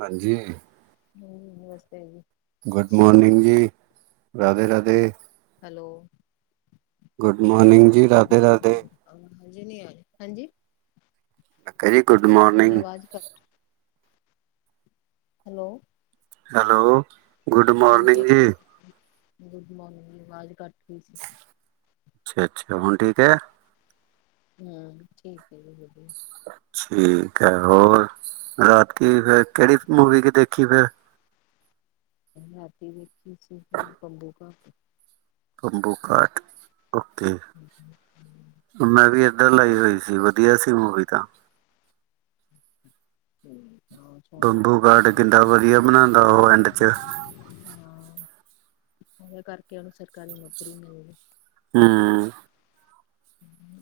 ਹਾਂਜੀ। ਹੂੰ ਨਮਸਤੇ ਜੀ। ਗੁੱਡ ਮੋਰਨਿੰਗ ਜੀ ਰਾਧੇ-ਰਾਧੇ। ਹੈਲੋ। ਗੁੱਡ ਮੋਰਨਿੰਗ ਜੀ ਰਾਧੇ-ਰਾਧੇ ਆ, ਹਜੇ ਨੀ ਆਏ ਹਾਂਜੀ। Very good morning. [unintelligible] Hello. Hello. Good ਹਾਂਜੀ, ਮੋਰਨਿੰਗ ਅਵਾਜ ਜੀ ਕੱਟਗੀ ਗੁੱਡ ਮੋਰਨਿੰਗ ਜੀ ਆਵਾਜ਼ ਸੀ ਅੱਛਾ-ਅੱਛਾ ਹੁਣ ਠੀਕ ਐ। ਹੂੰ ਠੀਕ ਐ ਜੀ ਵਧੀਆ ਠੀਕ ਐ ਹੋਰ ਰਾਤ ਕੀ ਫਿਰ ਕੇੜੀ ਮੂਵੀ ਕਿ ਦੇਖੀ ਫੇਰ ਰਾਤੀ ਵੇਖੀ ਸੀਗੀ ਬੰਬੂਕਾਟ। ਬੰਬੂਕਾਟ ਉਕੇ। ਹੂੰ-ਹੂੰ। ਮੈਂ ਵੀ ਏਧਰ ਲਾਈ ਹੋਈ ਸੀ। ਵਧੀਆ ਸੀ ਮੂਵੀ ਤਾਂ ਹਾਂ ਸੋਹਣੀ ਮੂਵੀ ਬੰਬੂਕਾਟ ਕਿੰਦਾਂ ਵਧੀਆ ਬਣਾਦਾ। ਉਹ ਐਂਡ ਚ ਹਾਂ, ਉਹਦੇ ਕਰਕੇ ਉਹਨੂੰ ਸਰਕਾਰੀ ਨੌਕਰੀ ਮਿਲਦੀ। ਹੂੰ।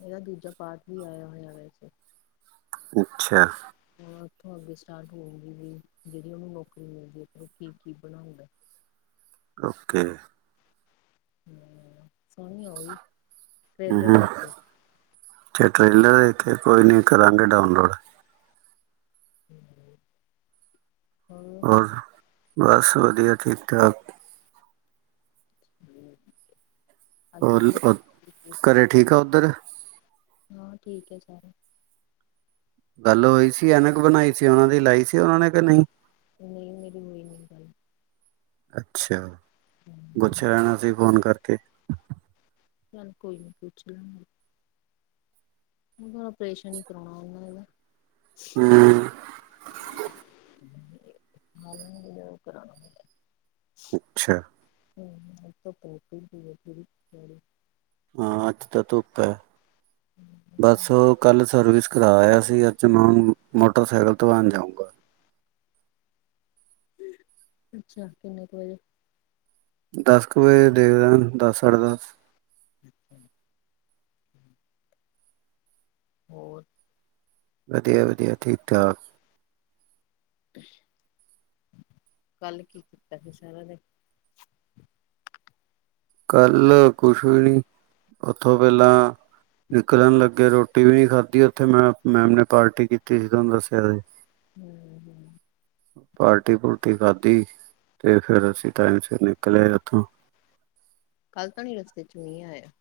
ਇਹਦਾ ਦੂਜਾ ਪਾਰਟ ਵੀ ਆਇਆ ਹੋਇਆ ਵੈਸੇ ਅੱਛਾ ਹ ਉੱਥੋਂ ਅੱਗੇ ਸਟਾਰਟ ਹੋਊਗੀ ਵੀ ਜਿਹੜੀ ਉਨੂੰ ਨੌਕਰੀ ਮਿਲਦੀ ਹੈ ਪਰ ਉਹ ਕੀ ਕੀ ਬਣਾਊਂਗਾ ਓਕੇ ਹਮ ਸੋਹਣੀ ਆਈ। ਅਤੇੇ ਟ੍ਰੇਲਰ ਦੇ ਕੇ ਕੋਈ ਨਹੀਂ ਕਰਾਂਗੇ ਡਾਊਨਲੋਡ ਹਾਂ ਹੋਰ ਬਸ ਵਧੀਆ ਠੀਕ ਠਾਕ ਹਮ ਔਰ ਪੂਰੀ ਘਰ ਠੀਕ ਆ ਉੱਦਰ ਹਾਂ ਠੀਕ ਹੈ ਸਾਰੇ ਗੱਲ ਹੋਈ ਸੀ ਐਨਕ ਬਣਾਈ ਸੀ ਉਹਨਾਂ ਦੀ ਲਾਈ ਸੀ ਉਹਨਾਂ ਨੇ ਕਿ ਨਹੀਂ ਨਹੀਂ ਮੇਰੀ ਹੋਈ ਨ ਗੱਲ ਅੱਛਾ ਹਮ ਪੁੱਛਿਆ ਲੈਣਾ ਸੀ ਫ਼ੋਨ ਕਰਕੇ ਚੱਲ ਕੋਈ ਨੀ ਪੁੱਛ ਲਾਂਗੇ। ੜਾ ਪਰੇਸ਼ਨ ਈ ਕਰਾਉਣਾ ਉਹਨਾ ਇਹਦਾ ਹੂੰ ਕਰ ਅੱਛਾ ਹਮ ਤਾਂ ਪ ਹਾਂ ਅੱਜ ਤਾਂ ਧੁੱਪ ਹੈ ਬਸ ਉਹ ਕੱਲ ਸਰਵਿਸ ਕਰਵਾ ਆਇਆ ਸੀ ਅੱਜ ਮੈਂ ਮੋਟਰਸਾਈਕਲ ਧਆਉਣ ਜਾਊਂਗਾ। ਅੱਛਾ ਕਿੰਨੇ ਕੁ ਵਜੇ ਦਸ ਕੁ ਵਜੇ ਦੇਖਦਾ ਦਸ ਸਾਢੇ ਦਸ ਨ ਹਮ ਹੋਰ ਵਧੀਆ ਵਧੀਆ ਠੀਕ ਠਾਕ ਕੱਲ ਕੀ ਕੀਤਾ ਸੀ ਸਾਰਾ ਦੇ ਕੱਲ ਕੁਛ ਵੀ ਨੀ ਓਥੋਂ ਪੈਲਾਂ ਨਿਕਲਣ ਲੱਗੇ ਰੋਟੀ ਵੀ ਨੀ ਖਾਧੀ ਉੱਥੇ ਮੈਂ ਮੈਮ ਨੇ ਪਾਰਟੀ ਕੀਤੀ ਸੀ ਤੋਨੂੰ ਦੱਸਿਆ ਸੀ ਹਮ ਹਮ ਪਾਰਟੀ ਪੁਰਟੀ ਖਾਧੀ ਤੇ ਫੇਿਰ ਅਸੀਂ ਟਾਈਮ ਸਿਰ ਨਿਕਲਿਆ ਉੱਥੋਂ ਕੱਲ ਤਾਂ ਨੀ ਰਸਤੇ ਚ ਮੀਂਹ ਆਇਆ।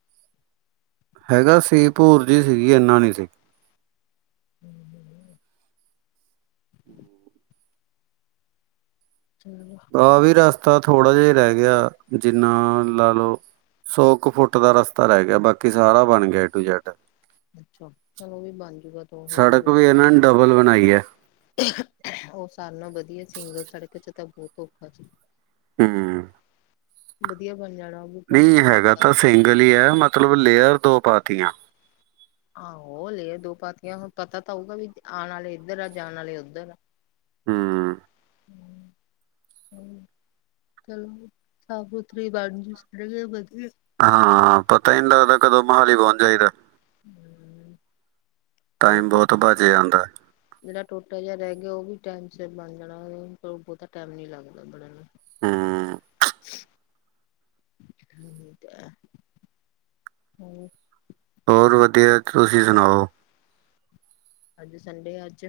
ਹੈਗਾ ਸੀ ਭੂਰ ਜੀ ਸੀਗੀ ਇੰਨਾ ਨਹੀਂ ਸੀ। ਚਲੋ ਆਹ ਵੀ ਰਸਤਾ ਥੋੜਾ ਜਿਹਾ ਰਹਿ ਗਿਆ ਜਿੰਨਾ ਲਾ ਲਓ। ਸੌ ਇੱਕ ਫੁੱਟ ਦਾ ਰਸਤਾ ਰਹਿ ਗਿਆ ਬਾਕੀ ਸਾਰਾ ਬਣ ਗਿਆ ਏ ਟੂ ਜੈੱਡ। ਅੱਛਾ ਚਲੋ ਵੀ ਬਣ ਜਾਊਗਾ ਤੂੰ ਹੌਲੀ ਸੜਕ ਹੌਲੀ ਵੀ ਇਹਨਾਂ ਨੇ ਡਬਲ ਬਣਾਈ ਐ। ਉਹ ਸਾਲ ਨਾਲ ਵਧੀਆ ਸਿੰਗਲ ਸੜਕ ਚ ਤਾਂ ਬਹੁਤ ਔਖਾ ਸੀ। ਹਮ ਵਧੀਆ ਬਣ ਜਾਣਾ ਵੀ ਤਾਂ ਨਹੀਂ ਹੈਗਾ ਹਫ਼ਤਾ ਤਾਂ ਸਿੰਗਲ ਹੀ ਹੈ ਮਤਲਬ ਲੇਅਰ ਦੋ ਪਾਤੀਆਂ ਆਹੋ ਲੇ ਆ ਰ ਦੋ ਪਾਤੀਆਂ ਹੁਣ ਪਤਾ ਤਾਂ ਹੋਊਗਾ ਵੀ ਆਉਣ ਵਾਲੇ ਇੱਦਰ ਆ ਜਾਣ ਵਾਲੇ ਉੱਦਰ ਆ। ਹਮ ਹਮ ਹਮ ਚਲੋ ਸਾਫ਼ ਸੁਥਰੀ ਬਣ ਸੜ ਵਧੀਆ ਹਾਂ ਪਤਾ ਹੀ ਨਹੀਂ ਲੱਗਦਾ ਕਦੋਂ ਮੋਹਾਲੀ ਪਹੁੰਚ ਜਾਈਦਾ। ਜਿਹੜਾ ਟਾਈਮ ਬਹੁਤ ਟੋਟਲ ਬਚ ਜਾਂਦਾ। ਜਿਹੜਾ ਟੋਟਾ ਜਿਹਾ ਰਹਿ ਗਿਆ ਉਹ ਵੀ ਟੈਮ ਸ ਬਣ ਜਾਣਾ ਬਹੁਤਾ ਟੈਮ ਨੀ ਲੱਗਦਾ ਬਣਨ ਨੂੰ ਹੂੰ [unintelligible] ਹੋਰ ਵਧੀਆ ਤੁਸੀਂ ਸੁਣਾਓ ਅੱਜ ਸੰਡੇ ਅੱਜ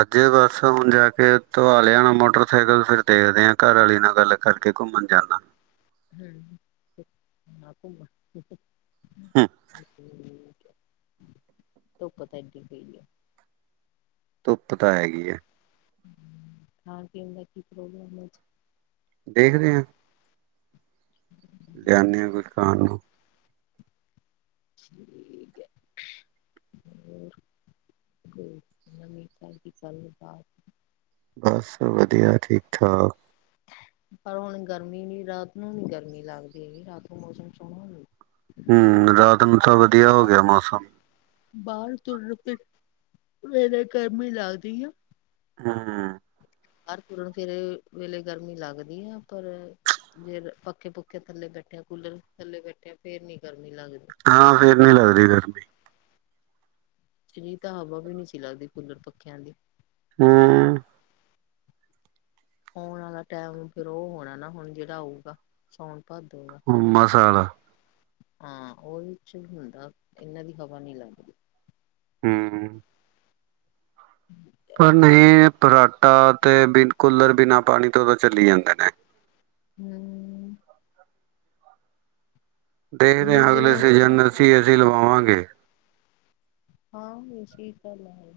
ਅੱਜ ਬਸ ਹੁਣ ਜਾ ਕੇ ਧ ਆ ਲਿਆਣਾ ਮੋਟਰਸਾਈਕਲ ਫਿਰ ਦੇਖਦੇ ਆਾਂ ਘਰ ਵਾਲੀ ਨਾਲ ਗੱਲ ਕਰਕੇ ਘੁੰਮਣ ਜਾਂਦਾ ਹੂੰ [unintelligible] ਹੂੰ ਠੀਕ ਧੁੱਪ ਤਾਂ ਏਡੀ ਪਰ ਆ ਧੁੱਪ ਤਾਂ ਹੈਗੀ ਐ ਹਾਂ ਤੇ ਦਾ ਕੀ ਪ੍ਰੋਗਰਾਮ ਹੈ ਅੱਜ ਦੇਖਦੇ ਆਂ ਲਿਆਦੇ ਹਾਂ ਕੁਝ ਖਾਣ ਨੂੰ ਠੀਕ ਐ ਹੋਰ ਨਵੀ ਤਾ ਦੀ ਗੱਲਬਾਤ ਬਸ ਵਧੀਆ ਠੀਕ ਠਾਕ ਪਰ ਹੁਣ ਗਰਮੀ ਨੀ ਰਾਤ ਨੂੰ ਨੀ ਗਰਮੀ ਲੱਗਦੀ ਹੈਗੀ ਰਾਤ ਨੂੰ ਮੌਸਮ ਸੋਹਣਾ ਹੁੰਦਾ ਹੂੰ ਰਾਤ ਨੂੰ ਤਾਂ ਵਧੀਆ ਹੋ ਗਿਆ ਮੌਸਮ ਬਾਹਰ ਤੁਰਨ ਫਿਰਨ ਵੇਲੇ ਗਰਮੀ ਲੱਗਦੀ ਆ ਹੂੰ ਹੂੰ ਹਰ ਤੁਰਨ ਫਿਰਨ ਵੇਲੇ ਗਰਮੀ ਲੱਗਦੀ ਆ ਪਰ ਜੇ ਪੱਖੇ ਪੁੁੱਖੇ ਥੱਲੇ ਬੈਠੇਿਆ ਕੂਲਰ ਥੱਲੇ ਬੈਠੇਿਆ ਫੇਰ ਨੀ ਗਰਮੀ ਲੱਗਦੀ ਹਾਂ ਫੇਰ ਨੀ ਲੱਗਦੀ ਗਰਮੀ ਨੀ ਤਾਂ ਹਵਾ ਵੀ ਨਹੀਂ ਸੀ ਲੱਗਦੀ ਕੁਲਰ ਪੱਖਿਆਂ ਦੀ ਹੂੰ ਆਉਣ ਵਾਲਾ ਟਾਈਮ ਫੇਰ ਉਹ ਹੋਣਾ ਨਾ ਹੁਣ ਜਿਹੜਾ ਆਊਗਾ ਸਾਉਣ ਭਾਦੋ ਦਾ ਮਸਾਲਾ ਹਾਂ ਉਹਦੇ ਚ ਹੁੰਦਾ ਇਹਨਾਂ ਦੀ ਹਵਾ ਨੀ ਲੱਗਦੀ ਹੂੰ [unintelligible] ਪਰ ਨਹੀਂ ਫਰਾਟਾਂ ਤੇ ਬਿਨਾਂ ਕੂਲਰ ਬਿਨਾਂ ਪਾਣੀ ਤੋਂ ਤਾਂ ਚੱਲ ਜਾਂਦੇ ਨੇ [unintelligible] ਦੇਖਦੇ ਨਹੀਂ ਹਾਂ ਜਿਵੇਂ ਅਗਲੇ ਹੁਣ ਸੋਹਣੀ ਸੀਜਨ ਹਵਾ ਅਸੀਂ ਏ ਲੱਗਦੀ ਸੀ ਲਵਾਵਾਂਗੇ ਹਾਂ ਵੀ ਸਹੀ ਗੱਲ ਐ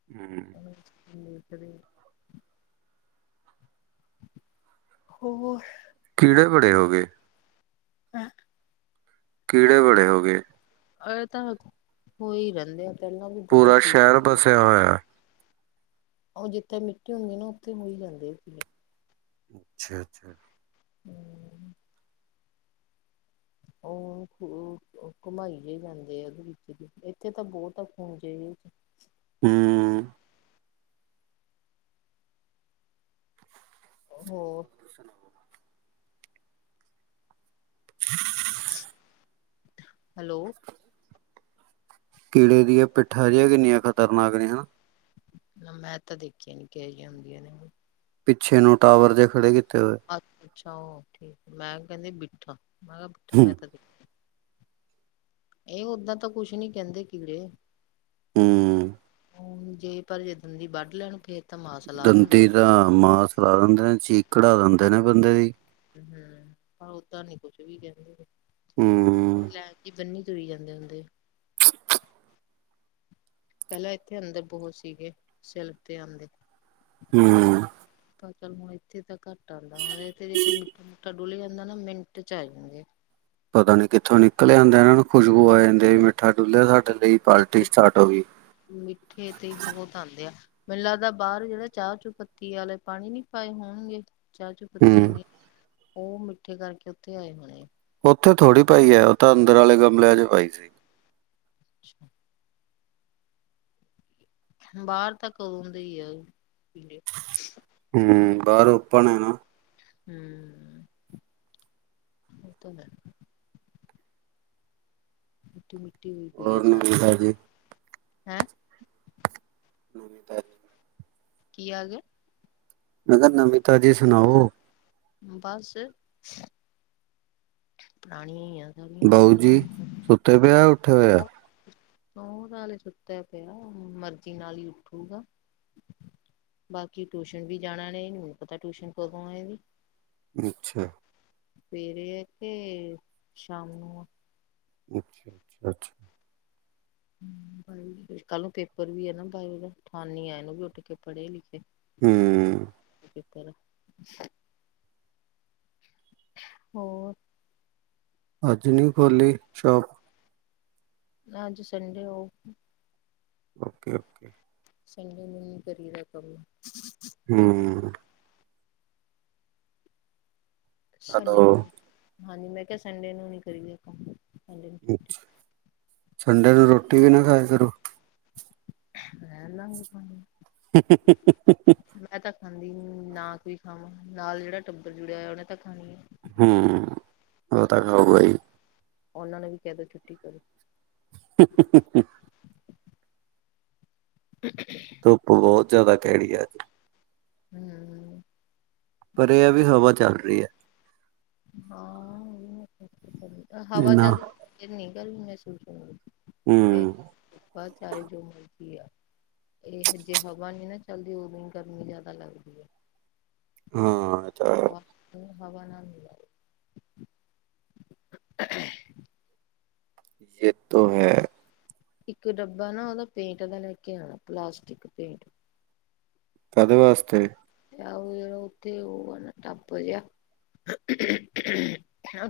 [unintelligible] [unintelligible] [inaudible] ਹੋਰ ਕੀੜੇ ਬੜੇ ਹੋ ਗਏ [unintelligible] ਕੀੜੇ ਬੜੇ ਹੋ ਗਏ ਅ ਤਾਂ ਹੋ ਹੀ ਰਹਿੰਦੇ ਆ ਪਹਿਲਾਂ ਵੀ ਬਹੁਤ ਪੂਰਾ ਸੀ ਸ਼ਹਿਰ ਵਸਿਆ ਹੋਇਆ ਉਹ ਜਿੱਥੇ ਮਿੱਟੀ ਹੁੰਦੀ ਨਾ ਉੱਥੇ ਹੋ ਹੋਈ ਜਾਂਦੇ ਅੱਛਾ ਅੱਛਾ [unintelligible] ਉਹ ਘੁਮਾਈ ਜੇ ਜਾਂਦੇ ਉਹਦੇ ਵਿੱਚ ਵੀ ਇੱਥੇ ਤਾਂ ਬਹੁਤ ਆ [unintelligible] ਹੂੰ ਹੋਰ [unintelligible] [unintelligible] ਹੈਲੋ ਕੀੜੇ ਦੀਆਂ ਪਿੱਠਾਂ ਜਿਹੀਆਂ ਕਿੰਨੀਆਂ ਖ਼ਤਰਨਾਕ ਨੇ ਹਨਾ ਨਾ ਮੈਂ ਤਾਂ ਦੇਖੀਆਂ ਨੀ ਕਿਹੀਆਂ ਹੁੰਦੀਆਂ ਨੇ ਪਿੱਛੇ ਨੂੰ ਟਾਵਰ ਜ ਖੜੇ ਕੀਤੇ ਹੋਏ ਆ ਅੱਛਾ ਉਹ ਠੀਕ ਹੈ ਮੈਂ ਕਿਹਾ ਕਹਿੰਦੀ ਬਿੱਠਾ ਮੈਂ ਕਿਹਾ ਬਿੱਠਾ ਹੂੰ, ਮੈਂ ਤਾਂ ਇਹ ਓਦਾਂ ਤਾਂ ਕੁਛ ਨੀ ਕਹਿੰਦੇ ਕੀੜੇ ਹਮ ਹ ਜੇ ਪਰ ਜੇ ਦੰਦੀ ਵੱਢ ਲੈਣ ਫਿਰ ਦੰਦੀ ਦਾ ਮਾਸ ਲਾ ਦਿੰਦੇ ਨੇ ਚੀਕ ਕਢਾ ਦਿੰਦੇ ਨੇ ਬੰਦੇ ਦੀ ਹਮ ਓਦਾ ਨੀ ਕੁਛ ਵੀ ਕਹਿੰਦੇ ਹੂੰ, ਲੈ ਕੇ ਬੰਨੀ ਚਰੀ ਜਾਂਦੇ ਹੁੰਦੇ ਪਹਿਲਾਂ ਇੱਥੇ ਅੰਦਰ ਬਹੁਤ ਸੀਗੇ ਸਿਲਕ ਤੇ ਆਉਂਦੇ ਹਮ ਪ ਚੱਲ ਹੁਣ ਇੱਥੇ ਤਾਂ ਘੱਟ ਆਉਂਦਾ ਹ ਇਥੇ ਜੇ ਕੋਈ ਮਿੱਠਾ ਡੁਲੀ ਜਾਂਦਾ ਨਾ ਮਿੰਟ ਚ ਆ ਜਾਂਦੇ ਪਤਾ ਨੀ ਕਿੱਥੋਂ ਨਿਕਲ ਜਾਂਦਾ ਇਹ ਨੂੰ ਖੁਸ਼ਬੂ ਆ ਜਾਂਦੀ ਮਿੱਠਾ ਡੁਲਿਆ ਸਾਡੇ ਲਈ ਪਾਰਟੀ ਇੱਥੇ ਸਟਾਰਟ ਹੋ ਗਈ ਮਿੱਠੇ ਤੇ ਬਹੁਤ ਆਉਂਦੇ ਆ ਮੈਨੂੰ ਲੱਗਦਾ ਬਾਹਰ ਜਿਹੜੇ ਚਾਹ ਚੂ ਪੱਤੀ ਵਾਲੇ ਪਾਣੀ ਨੀ ਪਾਏ ਹੋਣਗੇ ਚਾਹ ਚ ਪਤੀਆਂ ਹੂੰ, ਜੀ ਉਹ ਮਿੱਠੇ ਕਰਕੇ ਉੱਥੇ ਆਏ ਹੋਣੇ ਉੱਥੇ ਥੋੜੀ ਪਾਈ ਹੈ ਉਹ ਤਾਂ ਅੰਦਰ ਵਾਲੇ ਗਮਲਿਆਂ ਚ ਪਾਈ ਸੀ। ਅੱਛਾ ਬਾਹਰ ਤਾਂ ਕਦੋਂ ਦੇ ਹੀ ਆ ਹਮ ਬਾਰ ਉਪਣ ਨਾ ਹਮ ਮਿੱਟੀ ਮਿੱਟੀ ਹੋਈ ਪਈ ਹੈ ਹੋਰ ਸਨ ਨਵੀ ਤਾਜੀ। [inaudible] ਕੀ ਹਾਲ ਹੈ। ਮੈਂ ਕਿਹਾ ਨਵੀ ਤਾਜ਼ੀ ਸੁਣਾਓ ਬਸ ਪੁਰਾਣੀਆਂ ਹੀਆਂ ਸਾਰੀਆਂ ਤੇ ਵਿਆਹ ਉੱਠੇ ਹੋਇਆ ਸਹ ਨਾਲ ਹੀ ਸੁੱਤਿਆ ਪਿਆ ਮਰਜ਼ੀ ਨਾਲ ਹੀ ਉੱਠੂਗਾ ਬਾਕੀ ਟਿਊਸ਼ਨ ਵੀ ਜਾਣਾ ਨੇ ਮੈਨੂੰ ਪਤਾ ਟਿਊਸ਼ਨ ਕਦੋਂ ਆਏ ਵੀ ਅੱਛਾ ਸਵੇਰੇ ਆ ਕੇ ਸ਼ਾਮ ਨੂੰ ਅੱਛਾ ਅੱਛਾ ਕੱਲ ਨੂੰ ਪੇਪਰ ਵੀ ਆ ਨਾ ਬਾਈ ਠਾਨੀ ਆ ਨੂੰ ਵੀ ਉੱਠ ਕੇ ਪੜ੍ਹੇ ਲਿਖੇ ਹਮ [unintelligible] ਹੋਰ ਅਜ ਨੀ ਖੋਲੀ ਸ਼ੋਪ ਅੱਜ ਸੰਡੇ ਹੋ। ਓਕੇ ਓਕੇ ਸੰਡ ਮਨ ਕਰੀ ਰੱਖ ਹਮ ਸੰਡੇ ਹੈਲੋ ਨੂੰ ਹਾਂਜੀ ਮੈਂ ਕਿਹਾ ਸੰਡੇ ਨੂੰ ਨੀ ਕਰੀਗਾ ਕੰਮ ਸੰਡੇ ਨੂੰ ਛੁੱਟੀ ਅੱਛਾ ਸੰਡੇ ਨੂੰ ਰੋਟੀ ਵੀ ਨਾ ਖਾਏ ਕਰੋ [unintelligible] [inaudible] ਮੈਂ ਤਾਂ ਖਾਂਦੀ ਨਹੀ ਨਾ ਵੀ ਖਾਵਾਂ ਨਾਲ ਜਿਹੜਾ ਟੱਬਰ ਜੁੜਿਆ ਹੋਇਆ ਉਹਨੇ ਤਾਂ ਖਾਣੀ ਆ [unintelligible] ਉਨਾਂ ਨੇ ਵੀ ਕਹਤਾ ਛੁੱਟੀ ਕਰੋ। [inaudible] [inaudible] ਧੁੱਪ ਬਹੁਤ ਜ਼ਿਆਦਾ ਕਹਿੜੀ ਆ ਅੱਜ। ਹਮ। ਪਰ ਇਹ ਵੀ ਹਵਾ ਚੱਲ ਰਹੀ ਹੈ। ਹਾਂ ਹਵਾ ਇੰਨਾ ਚਦੀ ਇਨੀ ਗਰਮੀ ਮਹਿਸੂਸ ਹੋ। ਤੇ ਹੂੰ ਬਾਹ ਚਾਰੇ ਜੋ ਮਰਜ਼ੀ ਆ- ਇਹ ਜੇ ਹਵਾ ਨੀ ਨਾ ਚਲਦੀ ਉਹ ਦਿਨ ਗਰਮੀ ਜਿਆਦਾ ਲੱਗਦੀ ਹੈ। ਹਾਂ ਤਾਂ- ਹਵਾ ਨਾਲ ਨਹੀਂ ਆ ਰਹੀ। ਯਹ ਤੋ ਹੈ। ਇੱਕ ਡੱਬਾ ਨਾ ਉਹਦਾ ਪੇਂਟ ਦਾ ਲੈ ਕੇ ਆਉਣਾ ਪਲਾਸਟਿਕ ਪੇਂਟ। ਕਦੇ ਵਾਸਤੇ। ਆ ਉਹ ਜਿਹੜਾ ਉਥੇ ਉਹ ਟੱਪ ਜਿਹਾ-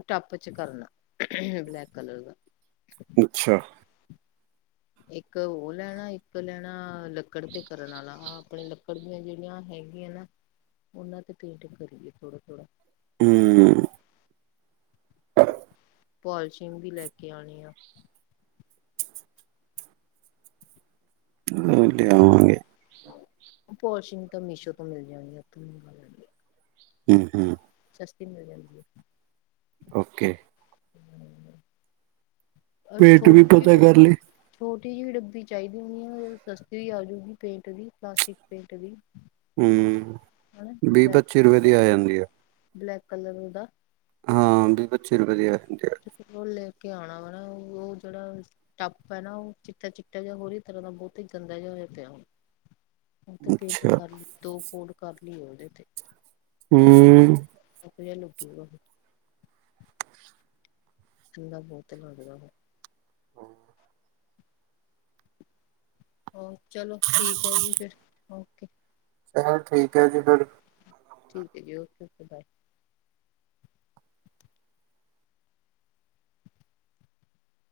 ਟੱਪ ਚ ਕਰਨਾ। ਬਲੈਕ ਕਲਰ ਦਾ ਅੱਛਾ ਇੱਕ ਉਹ ਲੈਣਾ ਇੱਕ ਲੈਣਾ ਲੱਕੜ ਤੇ ਕਰਨ ਵਾਲਾ ਆ ਆਪਣੇ ਲੱਕੜ ਦੀਆਂ ਜਿਹੜੀਆਂ ਹੈਗੀਆਂ ਨਾ ਉਹਨਾਂ ਤੇ ਪੇਂਟਿੰਗ ਕਰੀਏ ਥੋੜਾ ਥੋੜਾ ਹਮ ਪਲਸ਼ਮ ਵੀ ਲੈ ਕੇ ਆਉਣੀ ਆ ਹਮ ਲਿਆਵਾਂਗੇ ਪੋਸ਼ਿੰਗ ਤਾਂ ਮੀਸ਼ੋ ਤੋਂ ਮਿਲ ਜਾਣੀ ਉਥੋਂ ਲ ਹਮ ਹਮ ਸਸਤੀ ਮਿਲ ਜਾਂਦੀ ਹੈ ਓਕੇ [unintelligible] ਪੇਟ ਛੋਟ ਵੀ ਪਤਾ ਕਰ ਲਈ [inaudible] ਛੋਟੀ ਜਿਹੀ ਡੱਬੀ ਚਾਹੀਦੀ ਸੀ ਹੈ ਸਸਤੀ ਵੀ ਆਜੂਗੀ ਪੇਂਟ ਦੀ ਪਲਾਸਟਿਕ ਪੇਂਟ ਦੀ ਹਮ ਹਨਾ ਵੀਹ ਪੱਚੀ ਰੁਪਏ ਬਲੈਕ ਦੀ ਆ ਜਾਂਦੀ ਹੈ ਬਲੈਕ ਕਲਰ ਉਹਦਾ ਹਾਂ ਵੀ ਪੱਚੀਰ ਵਧੀਆ ਹੁੰ ਉਹ ਲੈ ਕੇ ਆਉਣਾ ਵਾ ਉਹ ਜਿਹੜਾ ਟੱਪ ਹੈ ਨਾ ਉਹ ਚਿੱਟਾ-ਚਿੱਟਾ ਜਿਹਾ ਹੋਰ ਹੀ ਤਰਾਂ ਦਾ ਬਹੁਤ ਹੀ ਗੰਦਾ ਜਿਹਾ ਹੋਇਆ ਪਿਆ ਹੁਣ। ਉਹ ਤੇ ਪੇਂਟ ਅੱਛਾ ਕਰ ਦੋ ਕੋੋਡ ਕਰ ਲਈਏ ਉਹਦੇ ਤੇ। ਹੂੰ। ਆਪਣੇਆਂ ਲਭੂਗਾ ਫੇਰ। ਚੰਗਾ ਬੋਹਤ ਲਾਗਦਾ ਵਾ। ਹੋਰ ਚਲੋ ਠੀਕ ਹੈ ਜੀ ਫਿਰ ਓਕੇ। ਚੱਲ ਠੀਕ ਹੈ ਜੀ ਫਿਰ। ਠੀਕ ਹੈ ਜੀ ਓਕੇ ਓਕੇ ਬਾਏ।